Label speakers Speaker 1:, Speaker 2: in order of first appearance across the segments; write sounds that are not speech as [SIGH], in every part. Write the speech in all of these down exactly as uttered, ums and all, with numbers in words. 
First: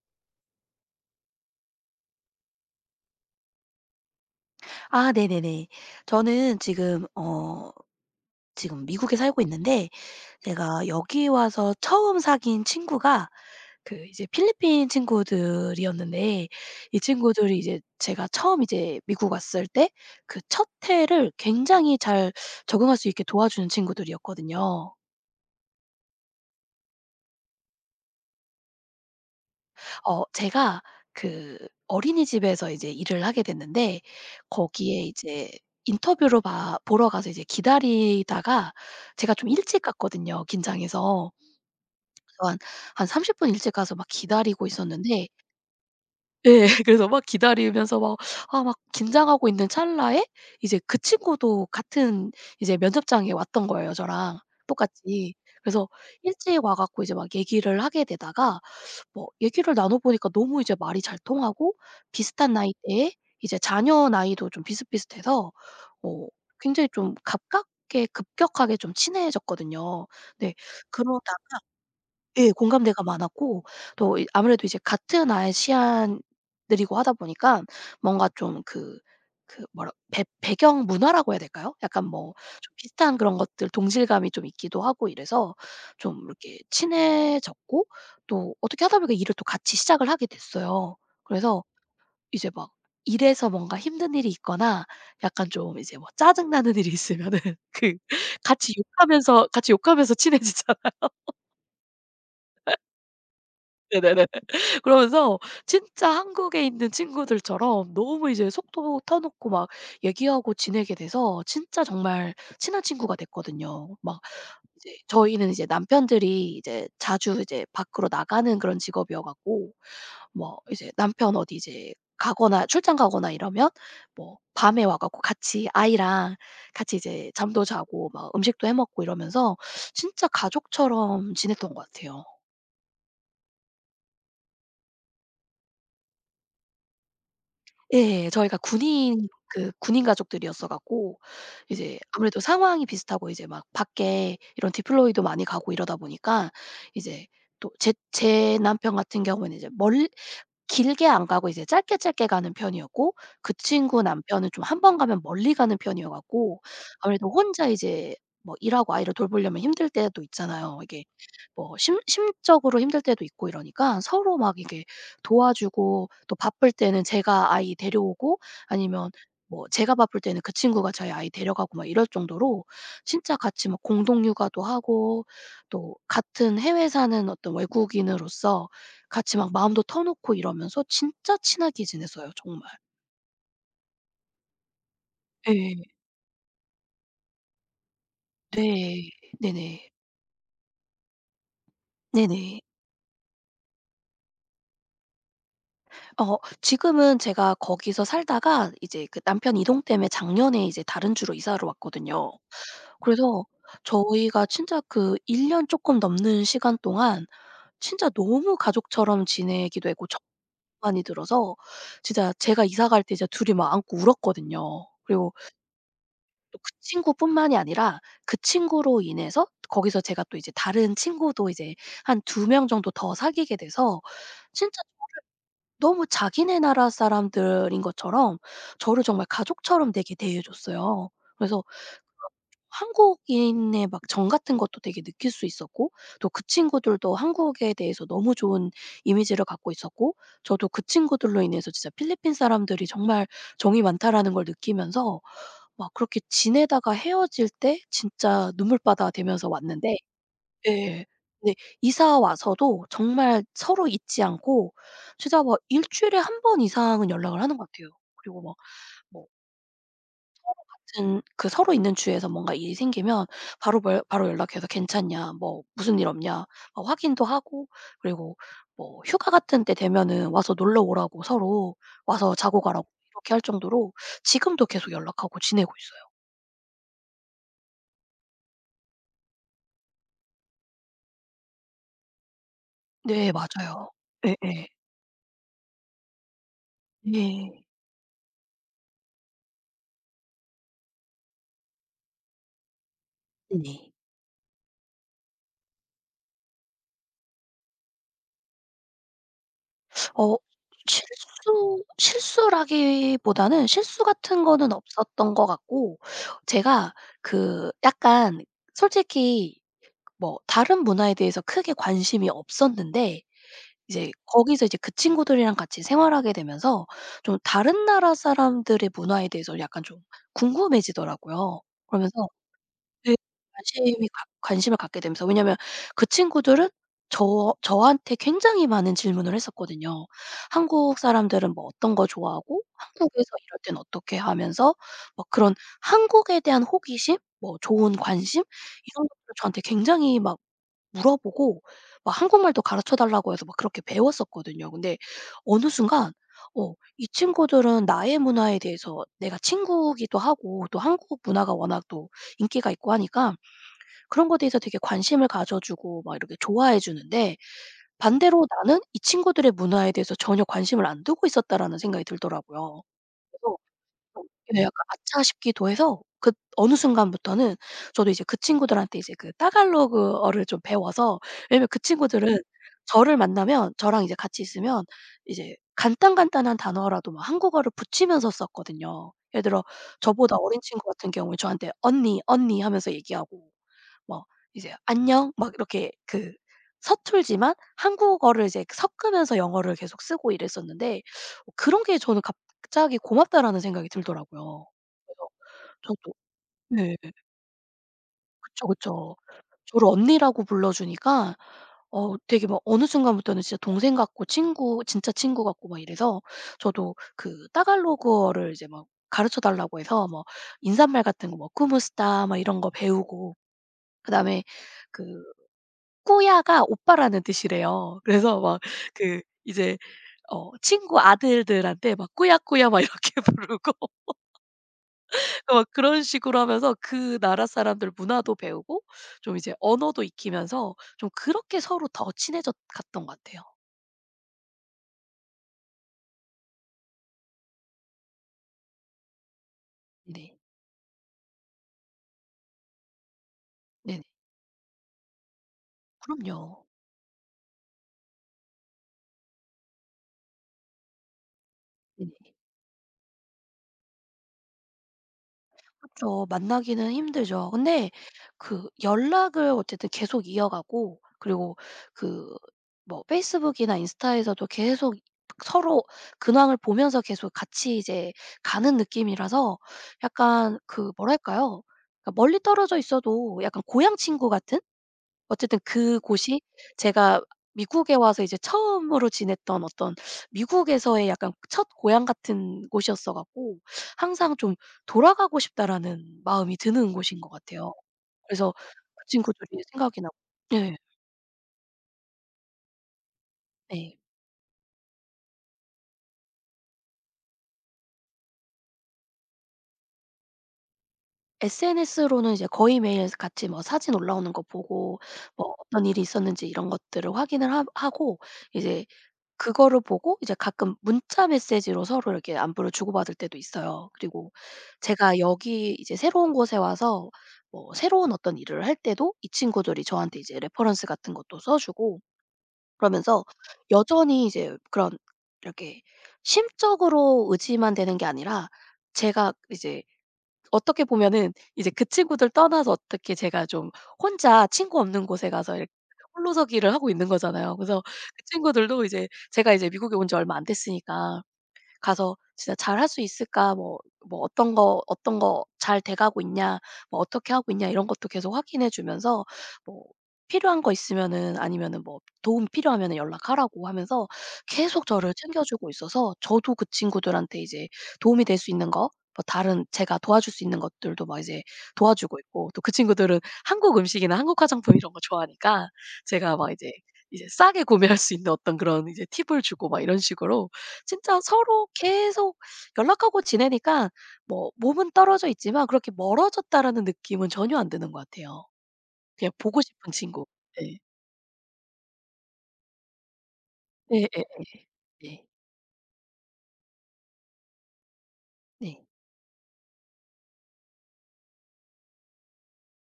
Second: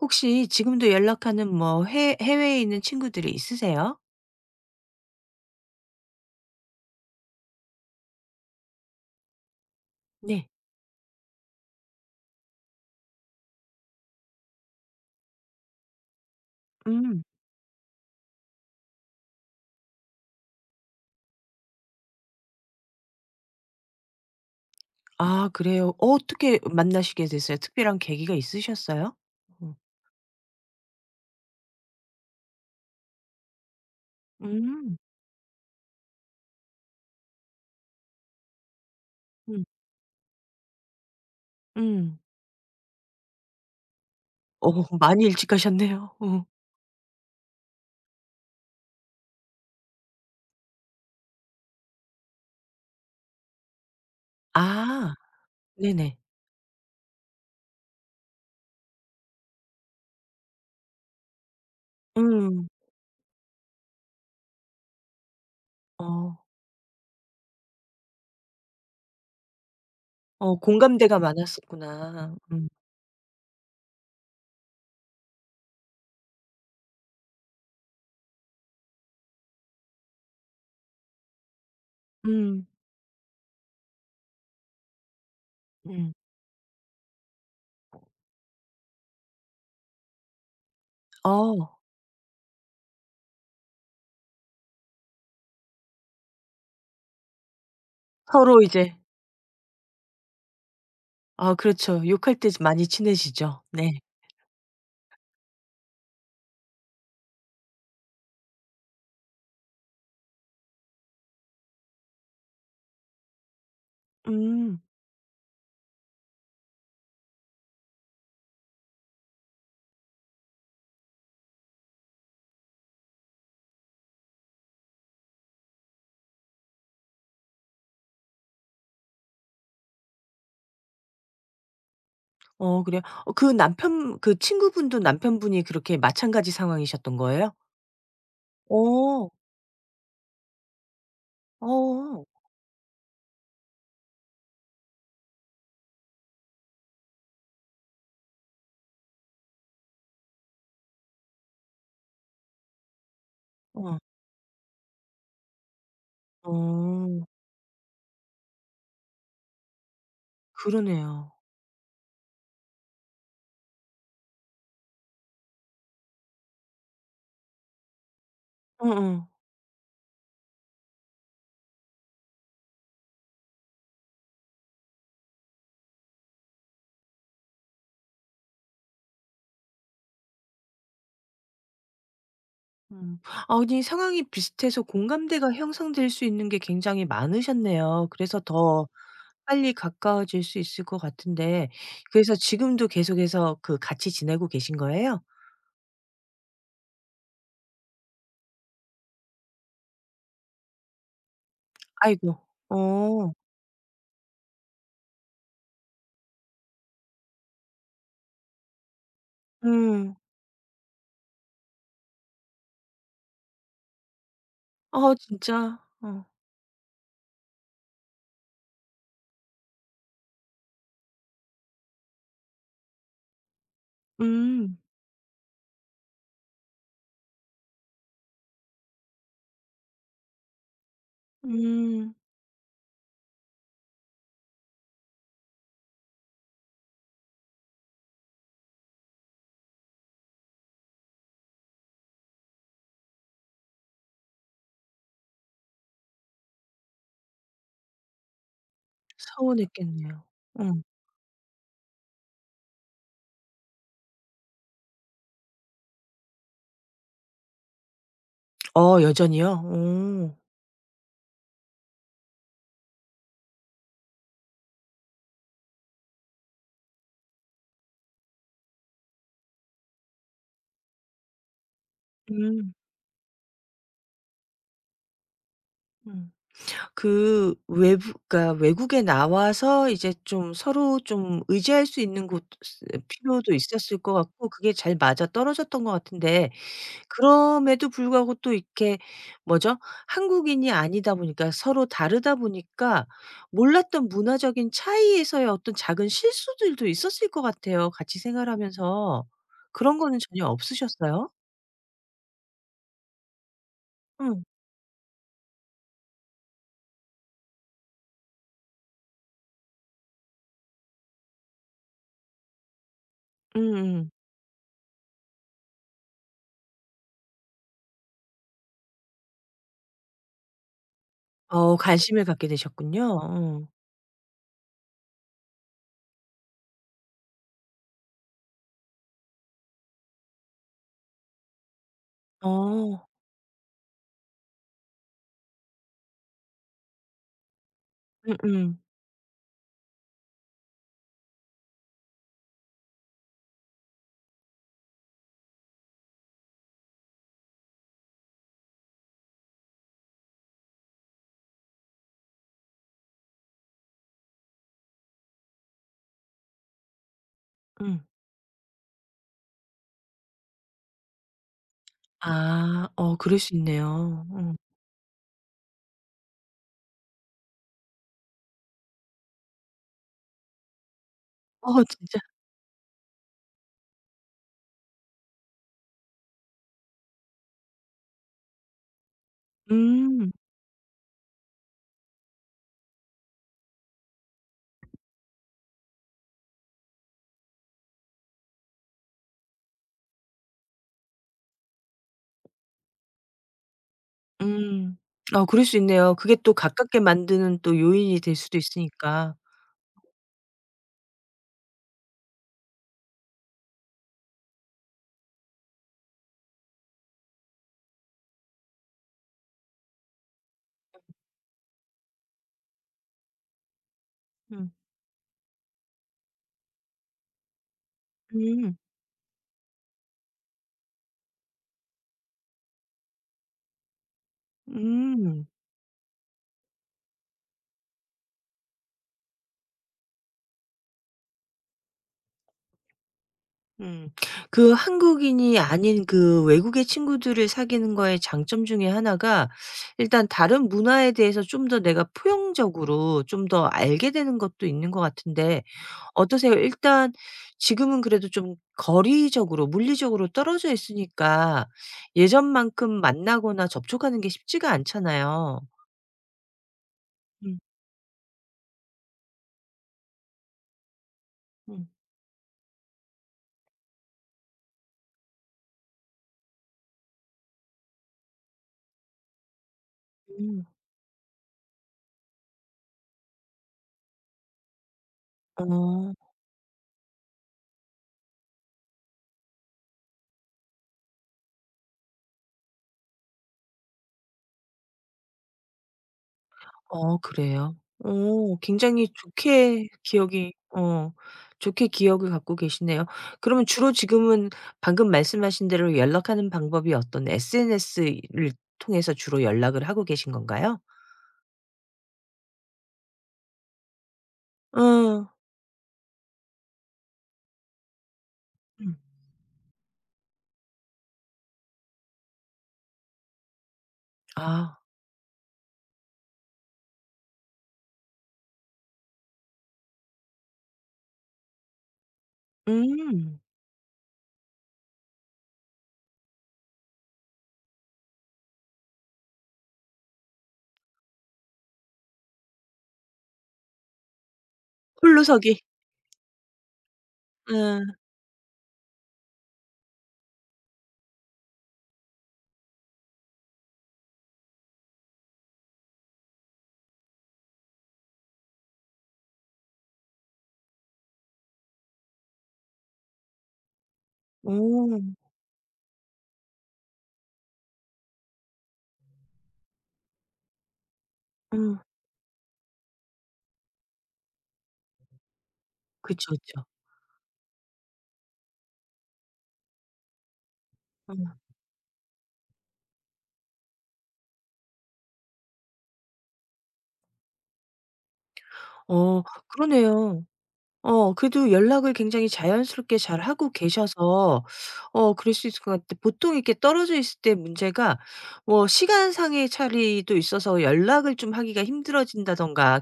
Speaker 1: 혹시 지금도 연락하는 뭐 해 해외에 있는 친구들이 있으세요?
Speaker 2: 아, 네네네. 저는 지금 어 지금 미국에 살고 있는데,
Speaker 1: 네.
Speaker 2: 제가 여기 와서 처음 사귄 친구가 그 이제 필리핀 친구들이었는데, 이
Speaker 1: 음.
Speaker 2: 친구들이 이제 제가 처음 이제 미국 왔을 때 그 첫 해를 굉장히 잘 적응할 수 있게 도와주는 친구들이었거든요.
Speaker 1: 아, 그래요. 어 어떻게 만나시게 됐어요? 특별한 계기가 있으셨어요? 어.
Speaker 2: 어 제가 그 어린이집에서 이제 일을 하게 됐는데,
Speaker 1: 음.
Speaker 2: 거기에 이제 인터뷰로 봐 보러 가서 이제 기다리다가 제가 좀
Speaker 1: 음.
Speaker 2: 일찍 갔거든요, 긴장해서.
Speaker 1: 음.
Speaker 2: 그래서 한 한 삼십 분 일찍 가서 막 기다리고
Speaker 1: 어 많이
Speaker 2: 있었는데,
Speaker 1: 일찍 가셨네요. 어.
Speaker 2: 예, [LAUGHS] 그래서 막 기다리면서 막, 아 막 긴장하고 있는 찰나에 이제 그 친구도 같은 이제 면접장에 왔던 거예요, 저랑
Speaker 1: 아,
Speaker 2: 똑같이. 그래서
Speaker 1: 네네.
Speaker 2: 일찍 와 갖고 이제 막 얘기를 하게 되다가 뭐 얘기를 나눠 보니까 너무 이제 말이 잘 통하고, 비슷한
Speaker 1: 음.
Speaker 2: 나이대에 이제 자녀 나이도 좀 비슷비슷해서 어
Speaker 1: 어.
Speaker 2: 굉장히 좀 가깝게 급격하게 좀 친해졌거든요. 네.
Speaker 1: 어 공감대가
Speaker 2: 그러다가
Speaker 1: 많았었구나.
Speaker 2: 예,
Speaker 1: 음.
Speaker 2: 공감대가 많았고 또 이, 아무래도 이제 같은 아시안들이고 하다 보니까 뭔가 좀 그 그 뭐라, 배 배경 문화라고 해야 될까요? 약간 뭐
Speaker 1: 음.
Speaker 2: 좀 비슷한 그런 것들 동질감이 좀 있기도 하고 이래서
Speaker 1: 음.
Speaker 2: 좀 이렇게 친해졌고, 또 어떻게 하다 보니까 일을 또 같이 시작을 하게 됐어요. 그래서
Speaker 1: 어.
Speaker 2: 이제 막 일에서 뭔가 힘든 일이 있거나 약간 좀 이제 뭐 짜증 나는 일이 있으면은 [LAUGHS] 그
Speaker 1: 서로
Speaker 2: 같이
Speaker 1: 이제
Speaker 2: 욕하면서 같이 욕하면서 친해지잖아요.
Speaker 1: 아, 그렇죠. 욕할 때 많이 친해지죠. 네.
Speaker 2: 네네네. 그러면서 진짜 한국에 있는 친구들처럼 너무 이제 속도 터놓고 막 얘기하고 지내게 돼서 진짜 정말 친한 친구가 됐거든요. 막
Speaker 1: 음.
Speaker 2: 이제 저희는 이제 남편들이 이제 자주 이제 밖으로 나가는 그런 직업이어 갖고 뭐 이제 남편 어디 이제 가거나 출장 가거나 이러면 뭐 밤에 와 갖고 같이 아이랑 같이 이제 잠도 자고 막 음식도 해 먹고 이러면서 진짜 가족처럼 지냈던 것 같아요.
Speaker 1: 어, 그래요? 어 그 남편 그 친구분도 남편분이 그렇게 마찬가지 상황이셨던 거예요?
Speaker 2: 예. 저희가 군인,
Speaker 1: 어.
Speaker 2: 그 군인 가족들이었어 갖고 이제
Speaker 1: 어.
Speaker 2: 아무래도 상황이 비슷하고 이제 막 밖에 이런 디플로이도 많이 가고 이러다 보니까, 이제 또 제 제 남편 같은 경우에는 이제 멀 길게 안 가고 이제 짧게 짧게 가는 편이었고, 그
Speaker 1: 어.
Speaker 2: 친구 남편은 좀 한 번 가면 멀리 가는 편이어 갖고
Speaker 1: 어.
Speaker 2: 아무래도 혼자 이제 뭐 일하고 아이를 돌보려면 힘들 때도 있잖아요, 이게.
Speaker 1: 그러네요.
Speaker 2: 뭐 심 심적으로 힘들 때도 있고 이러니까 서로 막 이게 도와주고 또 바쁠 때는 제가 아이 데려오고,
Speaker 1: 어어.
Speaker 2: 아니면 뭐 제가 바쁠 때는 그 친구가 저희 아이 데려가고 막 이럴 정도로 진짜 같이 막 공동 육아도 하고 또 같은 해외 사는 어떤 외국인으로서 같이 막 마음도 터놓고 이러면서 진짜 친하게 지냈어요, 정말.
Speaker 1: 음. 아니, 상황이 비슷해서
Speaker 2: 예.
Speaker 1: 공감대가
Speaker 2: 네.
Speaker 1: 형성될 수 있는 게 굉장히 많으셨네요. 그래서 더
Speaker 2: 네.
Speaker 1: 빨리
Speaker 2: 네네.
Speaker 1: 가까워질 수 있을 것 같은데, 그래서
Speaker 2: 네네.
Speaker 1: 지금도 계속해서 그 같이 지내고 계신 거예요?
Speaker 2: 어 지금은 제가 거기서 살다가 이제 그 남편 이동 때문에 작년에 이제 다른 주로 이사를 왔거든요.
Speaker 1: 아이고. 어.
Speaker 2: 그래서 저희가 진짜 그 일 년 조금 넘는 시간 동안 진짜 너무 가족처럼 지내기도 했고,
Speaker 1: 음.
Speaker 2: 정이 많이 들어서 진짜 제가 이사 갈 때 이제 둘이 막 안고 울었거든요.
Speaker 1: 아,
Speaker 2: 그리고
Speaker 1: 진짜. 어.
Speaker 2: 또 그 친구뿐만이 아니라 그 친구로 인해서 거기서 제가 또 이제 다른 친구도 이제 한 두 명 정도 더 사귀게 돼서
Speaker 1: 음.
Speaker 2: 진짜 너무 자기네 나라 사람들인 것처럼 저를 정말 가족처럼 되게 대해 줬어요. 그래서
Speaker 1: 음.
Speaker 2: 한국인의 막 정 같은 것도 되게 느낄 수 있었고, 또 그 친구들도 한국에 대해서 너무 좋은 이미지를 갖고 있었고, 저도 그 친구들로 인해서 진짜 필리핀 사람들이 정말 정이 많다라는 걸 느끼면서 막 그렇게 지내다가 헤어질 때 진짜 눈물바다 되면서 왔는데.
Speaker 1: 서운했겠네요. 어.
Speaker 2: 예. 근데 이사 와서도 정말 서로 잊지 않고 진짜 막 일 주일에 한 번 이상은 연락을 하는 것 같아요. 그리고 막
Speaker 1: 어,
Speaker 2: 뭐
Speaker 1: 여전히요? 오.
Speaker 2: 같은, 그 서로 있는 주에서 뭔가 일이 생기면 바로 벌 바로 연락해서 "괜찮냐? 뭐 무슨 일 없냐?" 막 확인도 하고, 그리고 뭐 휴가 같은 때 되면은 와서 놀러 오라고, 서로 와서 자고
Speaker 1: 음.
Speaker 2: 가라고 이렇게 할 정도로 지금도 계속 연락하고 지내고 있어요.
Speaker 1: 음. 그 외부, 그러니까 외국에 나와서 이제 좀 서로 좀 의지할 수 있는 곳 스
Speaker 2: 네
Speaker 1: 필요도
Speaker 2: 맞아요.
Speaker 1: 있었을 것 같고,
Speaker 2: 예예.
Speaker 1: 그게 잘 맞아떨어졌던 것 같은데,
Speaker 2: 네.
Speaker 1: 그럼에도 불구하고 또 이렇게 뭐죠? 한국인이 아니다 보니까, 서로 다르다 보니까
Speaker 2: 네네.
Speaker 1: 몰랐던 문화적인 차이에서의 어떤 작은 실수들도 있었을 것 같아요, 같이 생활하면서. 그런 거는
Speaker 2: 어
Speaker 1: 전혀 없으셨어요?
Speaker 2: 실수 실수라기보다는, 실수 같은
Speaker 1: 응.
Speaker 2: 거는 없었던 것 같고, 제가 그 약간 솔직히 뭐 다른 문화에 대해서 크게 관심이 없었는데 이제
Speaker 1: 음음.
Speaker 2: 거기서 이제 그 친구들이랑 같이 생활하게 되면서 좀 다른 나라 사람들의 문화에 대해서 약간 좀 궁금해지더라고요.
Speaker 1: 어 관심을
Speaker 2: 그러면서
Speaker 1: 갖게
Speaker 2: 네.
Speaker 1: 되셨군요. 어.
Speaker 2: 관심이 가 관심을 갖게 되면서, 왜냐면 그 친구들은 저 저한테 굉장히 많은 질문을 했었거든요. 한국 사람들은 뭐 어떤 거 좋아하고
Speaker 1: 어.
Speaker 2: 한국에서 이럴 땐 어떻게 하면서 막 그런 한국에 대한 호기심, 뭐 좋은 관심,
Speaker 1: 음음.
Speaker 2: 이런 것들을 저한테 굉장히 막 물어보고 막 한국말도 가르쳐 달라고 해서 막 그렇게 배웠었거든요. 근데 어느 순간 어 이 친구들은 나의 문화에 대해서, 내가 친구기도 하고 또 한국 문화가 워낙 또 인기가 있고 하니까 그런 거에 대해서 되게 관심을 가져 주고 막 이렇게 좋아해 주는데
Speaker 1: 음.
Speaker 2: 반대로 나는 이 친구들의 문화에 대해서 전혀 관심을 안 두고 있었다라는 생각이 들더라고요.
Speaker 1: 아. 어 그럴 수
Speaker 2: 그래서 좀,
Speaker 1: 있네요. 어.
Speaker 2: 예, 약간 아차 싶기도 해서 그 어느 순간부터는 저도 이제 그 친구들한테 이제 그 따갈로그어를 좀 배워서. 왜냐면
Speaker 1: 어
Speaker 2: 그
Speaker 1: [LAUGHS] 진짜.
Speaker 2: 친구들은 저를 만나면, 저랑 이제 같이 있으면 이제 간단간단한 단어라도 막 한국어를 붙이면서 썼거든요. 예를 들어
Speaker 1: 음.
Speaker 2: 저보다 어린 친구 같은 경우에 저한테 "언니, 언니." 하면서 얘기하고, 뭐 이제 "안녕." 막 이렇게 그 서툴지만 한국어를 이제 섞으면서 영어를 계속 쓰고 이랬었는데, 어 그런 게 저는 갑자기 고맙다라는 생각이 들더라고요.
Speaker 1: 음.
Speaker 2: 그래서
Speaker 1: 아, 그럴 수
Speaker 2: 저도.
Speaker 1: 있네요. 그게 또
Speaker 2: 네.
Speaker 1: 가깝게 만드는 또 요인이 될 수도
Speaker 2: 그쵸, 그쵸.
Speaker 1: 있으니까.
Speaker 2: 저를 언니라고 불러 주니까 어 되게 막 어느 순간부터는 진짜 동생 같고 친구 진짜 친구 같고 막 이래서 저도 그 따갈로그어를 이제 막 가르쳐 달라고 해서 뭐 인사말 같은 거, 뭐 쿠무스타 막 이런 거 배우고, 그다음에
Speaker 1: 음.
Speaker 2: 그 꾸야가 오빠라는 뜻이래요. 그래서 막
Speaker 1: 음.
Speaker 2: 그 이제 어 친구 아들들한테 막 "꾸야꾸야." 막 이렇게 [LAUGHS] 부르고
Speaker 1: 음.
Speaker 2: 막 그런 식으로 하면서 그 나라 사람들 문화도 배우고 좀 이제 언어도 익히면서 좀 그렇게 서로 더 친해졌 갔던 것 같아요.
Speaker 1: 음. 그 한국인이 아닌 그 외국의 친구들을 사귀는 거의 장점 중에 하나가, 일단
Speaker 2: 네네.
Speaker 1: 다른 문화에 대해서 좀 더 내가 포용적으로 좀 더
Speaker 2: 네 네네.
Speaker 1: 알게 되는 것도 있는 것 같은데, 어떠세요?
Speaker 2: 그럼요.
Speaker 1: 일단 지금은 그래도 좀 거리적으로, 물리적으로 떨어져 있으니까
Speaker 2: 네네.
Speaker 1: 예전만큼 만나거나 접촉하는 게 쉽지가 않잖아요.
Speaker 2: 그쵸. 만나기는 힘들죠.
Speaker 1: 음.
Speaker 2: 근데 그 연락을 어쨌든 계속 이어가고, 그리고
Speaker 1: 음.
Speaker 2: 그 뭐 페이스북이나 인스타에서도 계속 서로 근황을 보면서 계속 같이 이제 가는 느낌이라서 약간
Speaker 1: 음.
Speaker 2: 그 뭐랄까요? 그러니까 멀리 떨어져 있어도 약간 고향 친구 같은? 어쨌든
Speaker 1: 어.
Speaker 2: 그곳이 제가 미국에 와서 이제 처음으로 지냈던 어떤 미국에서의 약간 첫 고향 같은 곳이었어 갖고 항상 좀 '돌아가고 싶다.'라는 마음이 드는
Speaker 1: 어,
Speaker 2: 곳인 것 같아요.
Speaker 1: 그래요?
Speaker 2: 그래서
Speaker 1: 어
Speaker 2: 그
Speaker 1: 굉장히
Speaker 2: 친구들이
Speaker 1: 좋게
Speaker 2: 생각이 나고.
Speaker 1: 기억이
Speaker 2: 예.
Speaker 1: 어 좋게 기억을 갖고 계시네요. 그러면 주로
Speaker 2: 네.
Speaker 1: 지금은 방금 말씀하신 대로 연락하는 방법이 어떤 에스엔에스를 통해서 주로 연락을 하고 계신 건가요?
Speaker 2: 에스엔에스로는 이제 거의 매일 같이 뭐 사진 올라오는 거 보고
Speaker 1: 어.
Speaker 2: 뭐 어떤 일이 있었는지 이런 것들을 확인을 하 하고 이제
Speaker 1: 음.
Speaker 2: 그거를 보고 이제 가끔 문자 메시지로 서로 이렇게 안부를 주고받을 때도 있어요. 그리고
Speaker 1: 아.
Speaker 2: 제가 여기 이제 새로운 곳에 와서 뭐 새로운 어떤 일을 할 때도 이 친구들이 저한테 이제 레퍼런스 같은 것도 써 주고, 그러면서
Speaker 1: 음.
Speaker 2: 여전히 이제 그런 이렇게 심적으로 의지만 되는 게 아니라 제가 이제 어떻게 보면은 이제 그 친구들 떠나서 어떻게 제가 좀 혼자 친구 없는 곳에 가서
Speaker 1: 홀로서기.
Speaker 2: 이렇 홀로서기를 하고 있는 거잖아요. 그래서
Speaker 1: 예.
Speaker 2: 그 친구들도 이제 제가 이제 미국에 온 지 얼마 안 됐으니까 가서 진짜 '잘 할 수 있을까?' 뭐 뭐 "어떤 거 어떤 거 잘 돼 가고 있냐? 뭐 어떻게 하고 있냐?" 이런 것도 계속 확인해 주면서 뭐 필요한 거 있으면은, 아니면은 뭐 도움 필요하면은 연락하라고 하면서 계속
Speaker 1: 어.
Speaker 2: 저를 챙겨 주고 있어서, 저도 그 친구들한테 이제 도움이 될 수 있는 거, 뭐 다른 제가 도와줄 수 있는 것들도 막 이제
Speaker 1: 어.
Speaker 2: 도와주고 있고. 또 그 친구들은 한국 음식이나 한국 화장품 이런 거 좋아하니까
Speaker 1: 그쵸,
Speaker 2: 제가 막
Speaker 1: 그쵸.
Speaker 2: 이제 이제 싸게 구매할 수 있는 어떤 그런 이제 팁을 주고 막 이런 식으로 진짜
Speaker 1: 어.
Speaker 2: 서로 계속 연락하고 지내니까 뭐 몸은 떨어져 있지만 그렇게 '멀어졌다.'라는 느낌은 전혀 안 드는 것 같아요.
Speaker 1: 어
Speaker 2: 그냥 보고 싶은
Speaker 1: 그러네요.
Speaker 2: 친구. 네.
Speaker 1: 어 그래도 연락을 굉장히 자연스럽게 잘하고
Speaker 2: 예예예.
Speaker 1: 계셔서
Speaker 2: 네.
Speaker 1: 어
Speaker 2: 네.
Speaker 1: 그럴 수 있을 것 같아요. 보통 이렇게 떨어져 있을 때 문제가 뭐
Speaker 2: 네.
Speaker 1: 시간상의 차이도 있어서 연락을 좀 하기가 힘들어진다든가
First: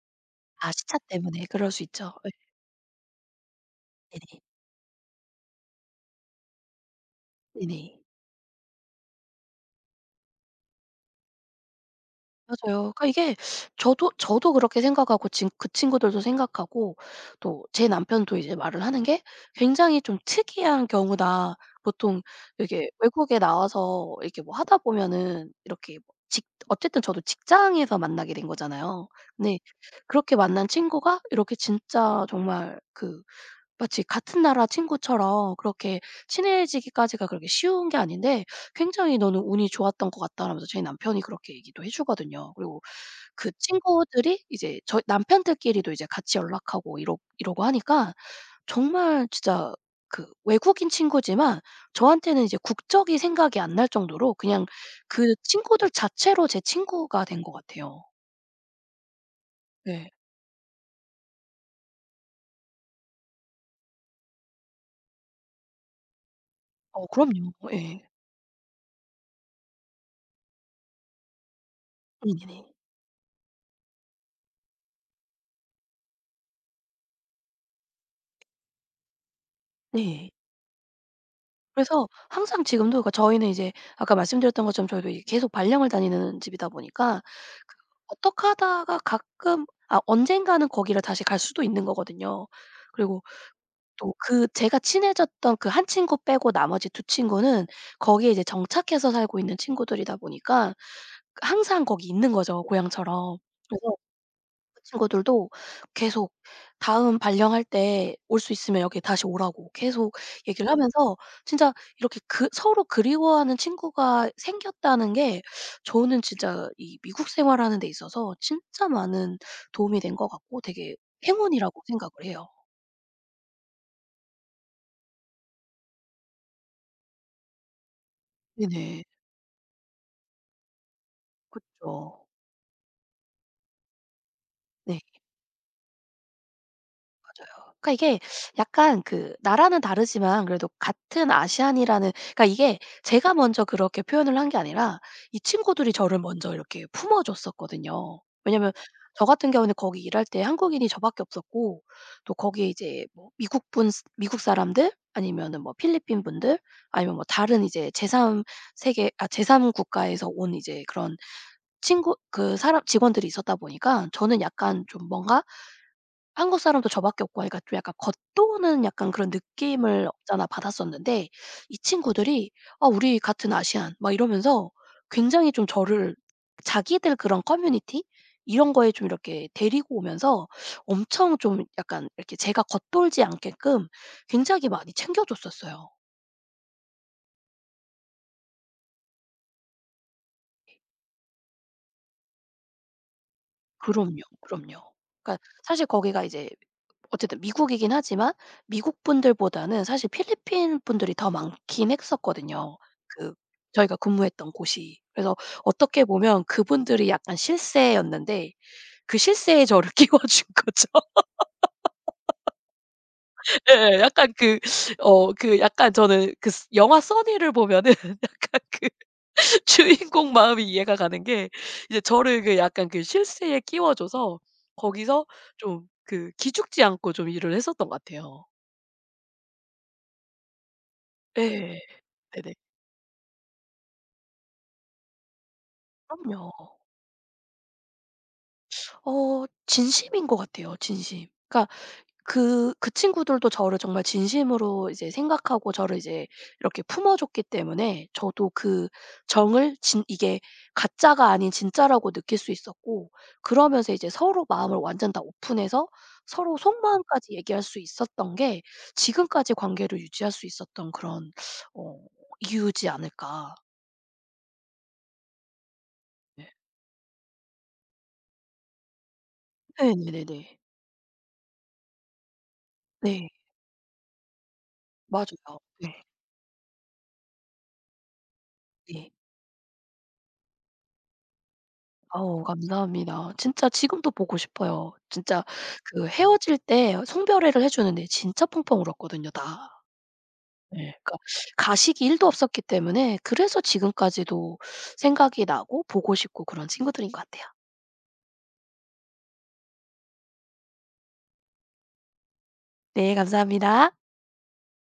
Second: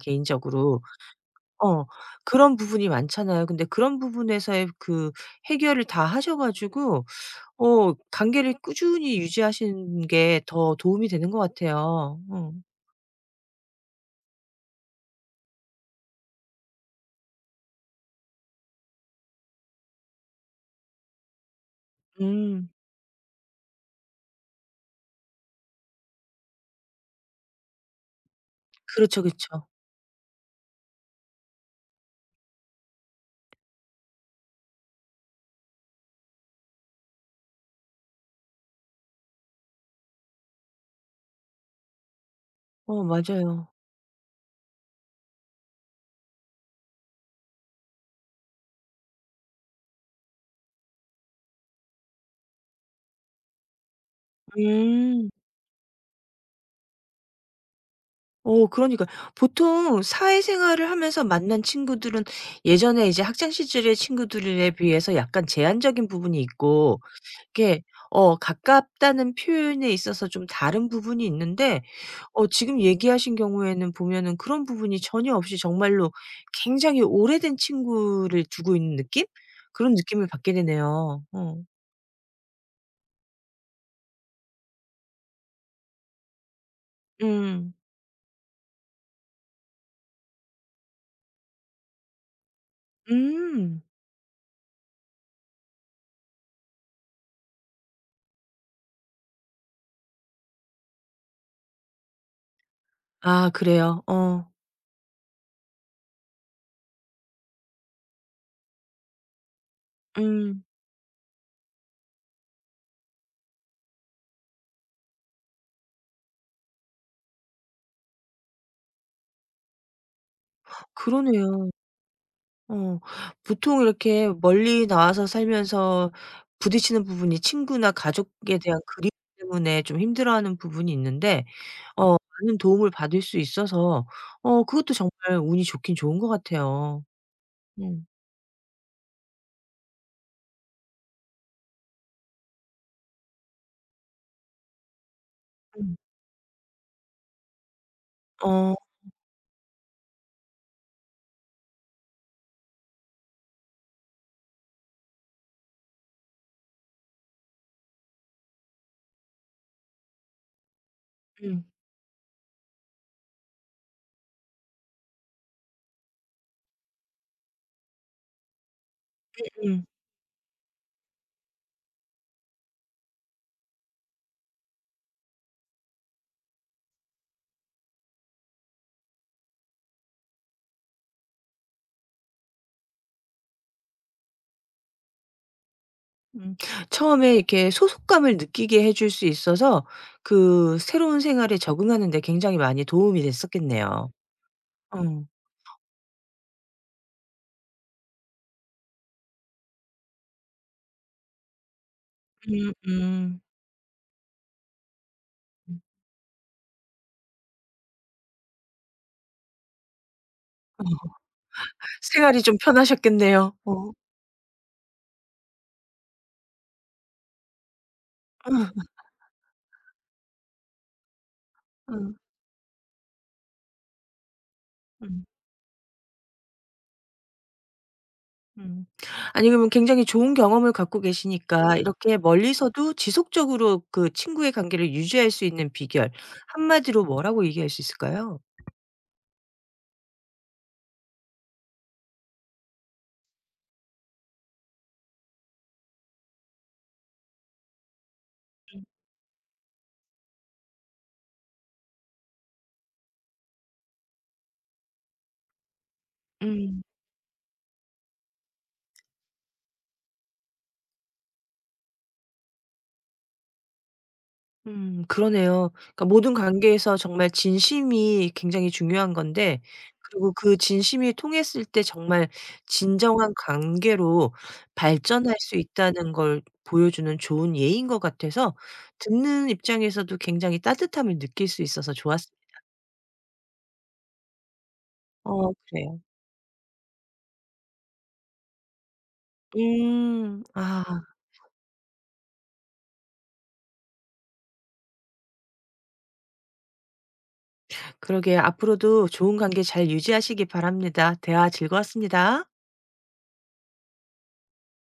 Speaker 2: 아,
Speaker 1: 개인적으로
Speaker 2: 시차 때문에 그럴 수
Speaker 1: 어
Speaker 2: 있죠. 예.
Speaker 1: 그런 부분이 많잖아요. 근데 그런
Speaker 2: 네네.
Speaker 1: 부분에서의 그 해결을 다 하셔 가지고 어
Speaker 2: 네네.
Speaker 1: 관계를 꾸준히 유지하시는 게 더 도움이 되는 것 같아요. 어.
Speaker 2: 맞아요. 그러니까 이게 저도 저도 그렇게 생각하고 진 그 친구들도 생각하고 또 제 남편도 이제 말을 하는 게 "굉장히 좀 특이한 경우다. 보통
Speaker 1: 음.
Speaker 2: 이렇게 외국에 나와서 이렇게 뭐 하다 보면은 이렇게 뭐 직" 어쨌든 저도 직장에서 만나게 된 거잖아요.
Speaker 1: 그렇죠, 그
Speaker 2: 근데
Speaker 1: 죠
Speaker 2: 그렇게 만난 친구가 이렇게 진짜 정말 그 마치 같은 나라 친구처럼 그렇게 친해지기까지가 그렇게 쉬운 게 아닌데 굉장히 "너는 운이 좋았던 것 같다."라면서 저희 남편이 그렇게 얘기도 해 주거든요. 그리고
Speaker 1: 어
Speaker 2: 그
Speaker 1: 맞아요.
Speaker 2: 친구들이 이제 저희 남편들끼리도 이제 같이 연락하고 이러 이러고 하니까 정말 진짜 그 외국인 친구지만 저한테는 이제 국적이 생각이 안 날 정도로 그냥
Speaker 1: 음.
Speaker 2: 그 친구들 자체로 제 친구가 된 것 같아요.
Speaker 1: 어 그러니까 보통
Speaker 2: 네.
Speaker 1: 사회생활을 하면서 만난 친구들은 예전에 이제 학창 시절의 친구들에 비해서 약간 제한적인 부분이 있고,
Speaker 2: 어 그럼요.
Speaker 1: 이게
Speaker 2: 예.
Speaker 1: 어 가깝다는 표현에 있어서 좀 다른 부분이 있는데 어
Speaker 2: 네네네.
Speaker 1: 지금 얘기하신 경우에는 보면은 그런 부분이 전혀 없이 정말로 굉장히 오래된 친구를 두고 있는 느낌? 그런 느낌을
Speaker 2: 네.
Speaker 1: 받게 되네요. 어.
Speaker 2: 그래서 항상 지금도, 그러니까 저희는 이제 아까 말씀드렸던 것처럼 저희도 이 계속 발령을 다니는 집이다 보니까
Speaker 1: 음.
Speaker 2: 그 어떡하다가 가끔 아 언젠가는 거기를 다시 갈 수도 있는 거거든요. 그리고
Speaker 1: 음.
Speaker 2: 또 그 제가 친해졌던 그 한 친구 빼고 나머지 두 친구는 거기에 이제 정착해서 살고 있는 친구들이다 보니까 항상 거기 있는 거죠, 고향처럼.
Speaker 1: 아,
Speaker 2: 그래서
Speaker 1: 그래요? 어.
Speaker 2: 그 친구들도 계속 다음 발령할 때 올 수 있으면 여기 다시 오라고 계속
Speaker 1: 음.
Speaker 2: 얘기를 하면서 진짜 이렇게 그 서로 그리워하는 친구가 생겼다는 게 저는 진짜 이 미국 생활하는 데 있어서 진짜 많은 도움이 된 것 같고 되게
Speaker 1: 그러네요.
Speaker 2: 행운이라고 생각을 해요.
Speaker 1: 어. 보통 이렇게 멀리 나와서 살면서 부딪히는 부분이 친구나 가족에 대한
Speaker 2: 네네.
Speaker 1: 그리움 때문에 좀 힘들어하는 부분이 있는데 어
Speaker 2: 그쵸.
Speaker 1: 많은 도움을 받을 수 있어서 어 그것도
Speaker 2: 네.
Speaker 1: 정말 운이 좋긴 좋은 것 같아요.
Speaker 2: 그러니까
Speaker 1: 음.
Speaker 2: 이게 약간 그 나라는 다르지만 그래도 같은 아시안이라는, 그러니까 이게 제가 먼저 그렇게 표현을 한 게 아니라 이 친구들이
Speaker 1: 음.
Speaker 2: 저를 먼저 이렇게 품어 줬었거든요. 왜냐면
Speaker 1: 어
Speaker 2: 저 같은 경우는 거기 일할 때 한국인이 저밖에 없었고 또 거기에 이제 뭐 미국 분, 미국 사람들 아니면은 뭐 필리핀 분들 아니면 뭐 다른 이제 제삼 세계 아 제삼 국가에서 온 이제 그런
Speaker 1: 음
Speaker 2: 친구 그 사람 직원들이 있었다 보니까 저는 약간 좀 뭔가 한국 사람도 저밖에 없고 하니까 좀 약간 겉도는 약간 그런
Speaker 1: 음
Speaker 2: 느낌을 없잖아 받았었는데 이 친구들이 "아 우리 같은 아시안." 막 이러면서 굉장히 좀 저를 자기들 그런 커뮤니티 이런 거에 좀 이렇게 데리고 오면서 엄청 좀 약간 이렇게 제가 겉돌지 않게끔 굉장히 많이 챙겨 줬었어요.
Speaker 1: 음. 처음에 이렇게 소속감을 느끼게 해줄 수 있어서 그 새로운 생활에 적응하는 데 굉장히 많이 도움이 됐었겠네요.
Speaker 2: 그럼요, 그럼요.
Speaker 1: 어.
Speaker 2: 그러니까 사실 거기가 이제 어쨌든 미국이긴 하지만 미국 분들보다는 사실 필리핀 분들이 더 많긴
Speaker 1: 음
Speaker 2: 했었거든요. 그
Speaker 1: 음.
Speaker 2: 저희가 근무했던 곳이. 그래서
Speaker 1: 음.
Speaker 2: 어떻게 보면 그분들이 약간 실세였는데 그 실세에 저를 [LAUGHS] 끼워 준 거죠.
Speaker 1: 어 생활이 좀 편하셨겠네요. 어.
Speaker 2: 예. 약간 그 어 그 약간 저는 그 스 영화 써니를 보면은 [LAUGHS] 약간
Speaker 1: 음.
Speaker 2: 그 [LAUGHS] 주인공 마음이 이해가 가는 게 이제
Speaker 1: 음.
Speaker 2: 저를 그 약간 그 실세에 끼워 줘서
Speaker 1: 음.
Speaker 2: 거기서 좀 그 기죽지 않고 좀 일을 했었던 것 같아요.
Speaker 1: 음. 아니, 그러면 굉장히 좋은 경험을 갖고 계시니까
Speaker 2: 예.
Speaker 1: 이렇게
Speaker 2: 네네.
Speaker 1: 멀리서도 지속적으로 그 친구의 관계를 유지할 수 있는 비결
Speaker 2: 그럼요.
Speaker 1: 한마디로 뭐라고 얘기할 수 있을까요?
Speaker 2: 어 진심인 것 같아요, 진심. 그러니까 그 그 친구들도 저를 정말 진심으로 이제 생각하고 저를 이제 이렇게 품어줬기 때문에 저도 그 정을 진 이게 가짜가 아닌 진짜라고 느낄 수 있었고, 그러면서 이제 서로 마음을 완전 다 오픈해서 서로
Speaker 1: 음.
Speaker 2: 속마음까지 얘기할 수 있었던 게 지금까지 관계를 유지할 수 있었던 그런 어 이유지 않을까.
Speaker 1: 음, 그러네요. 그러니까 모든
Speaker 2: 네.
Speaker 1: 관계에서 정말 진심이 굉장히 중요한 건데,
Speaker 2: 네네네네.
Speaker 1: 그리고 그 진심이 통했을 때 정말
Speaker 2: 네.
Speaker 1: 진정한 관계로 발전할 수
Speaker 2: 맞아요. 네.
Speaker 1: 있다는 걸 보여주는 좋은 예인 것 같아서
Speaker 2: 네.
Speaker 1: 듣는 입장에서도 굉장히 따뜻함을 느낄 수 있어서 좋았습니다.
Speaker 2: 아우 감사합니다. 진짜 지금도 보고 싶어요. 진짜
Speaker 1: 어, 그래요.
Speaker 2: 그 헤어질 때 송별회를 해 주는데 진짜 펑펑 울었거든요 다.
Speaker 1: 음.
Speaker 2: 예.
Speaker 1: 아,
Speaker 2: 그러니까 가식이 일 도 없었기 때문에 그래서 지금까지도 생각이 나고 보고 싶고 그런 친구들인 것 같아요.
Speaker 1: 그러게요. 앞으로도 좋은 관계 잘 유지하시기 바랍니다. 대화 즐거웠습니다.
Speaker 2: 네 감사합니다.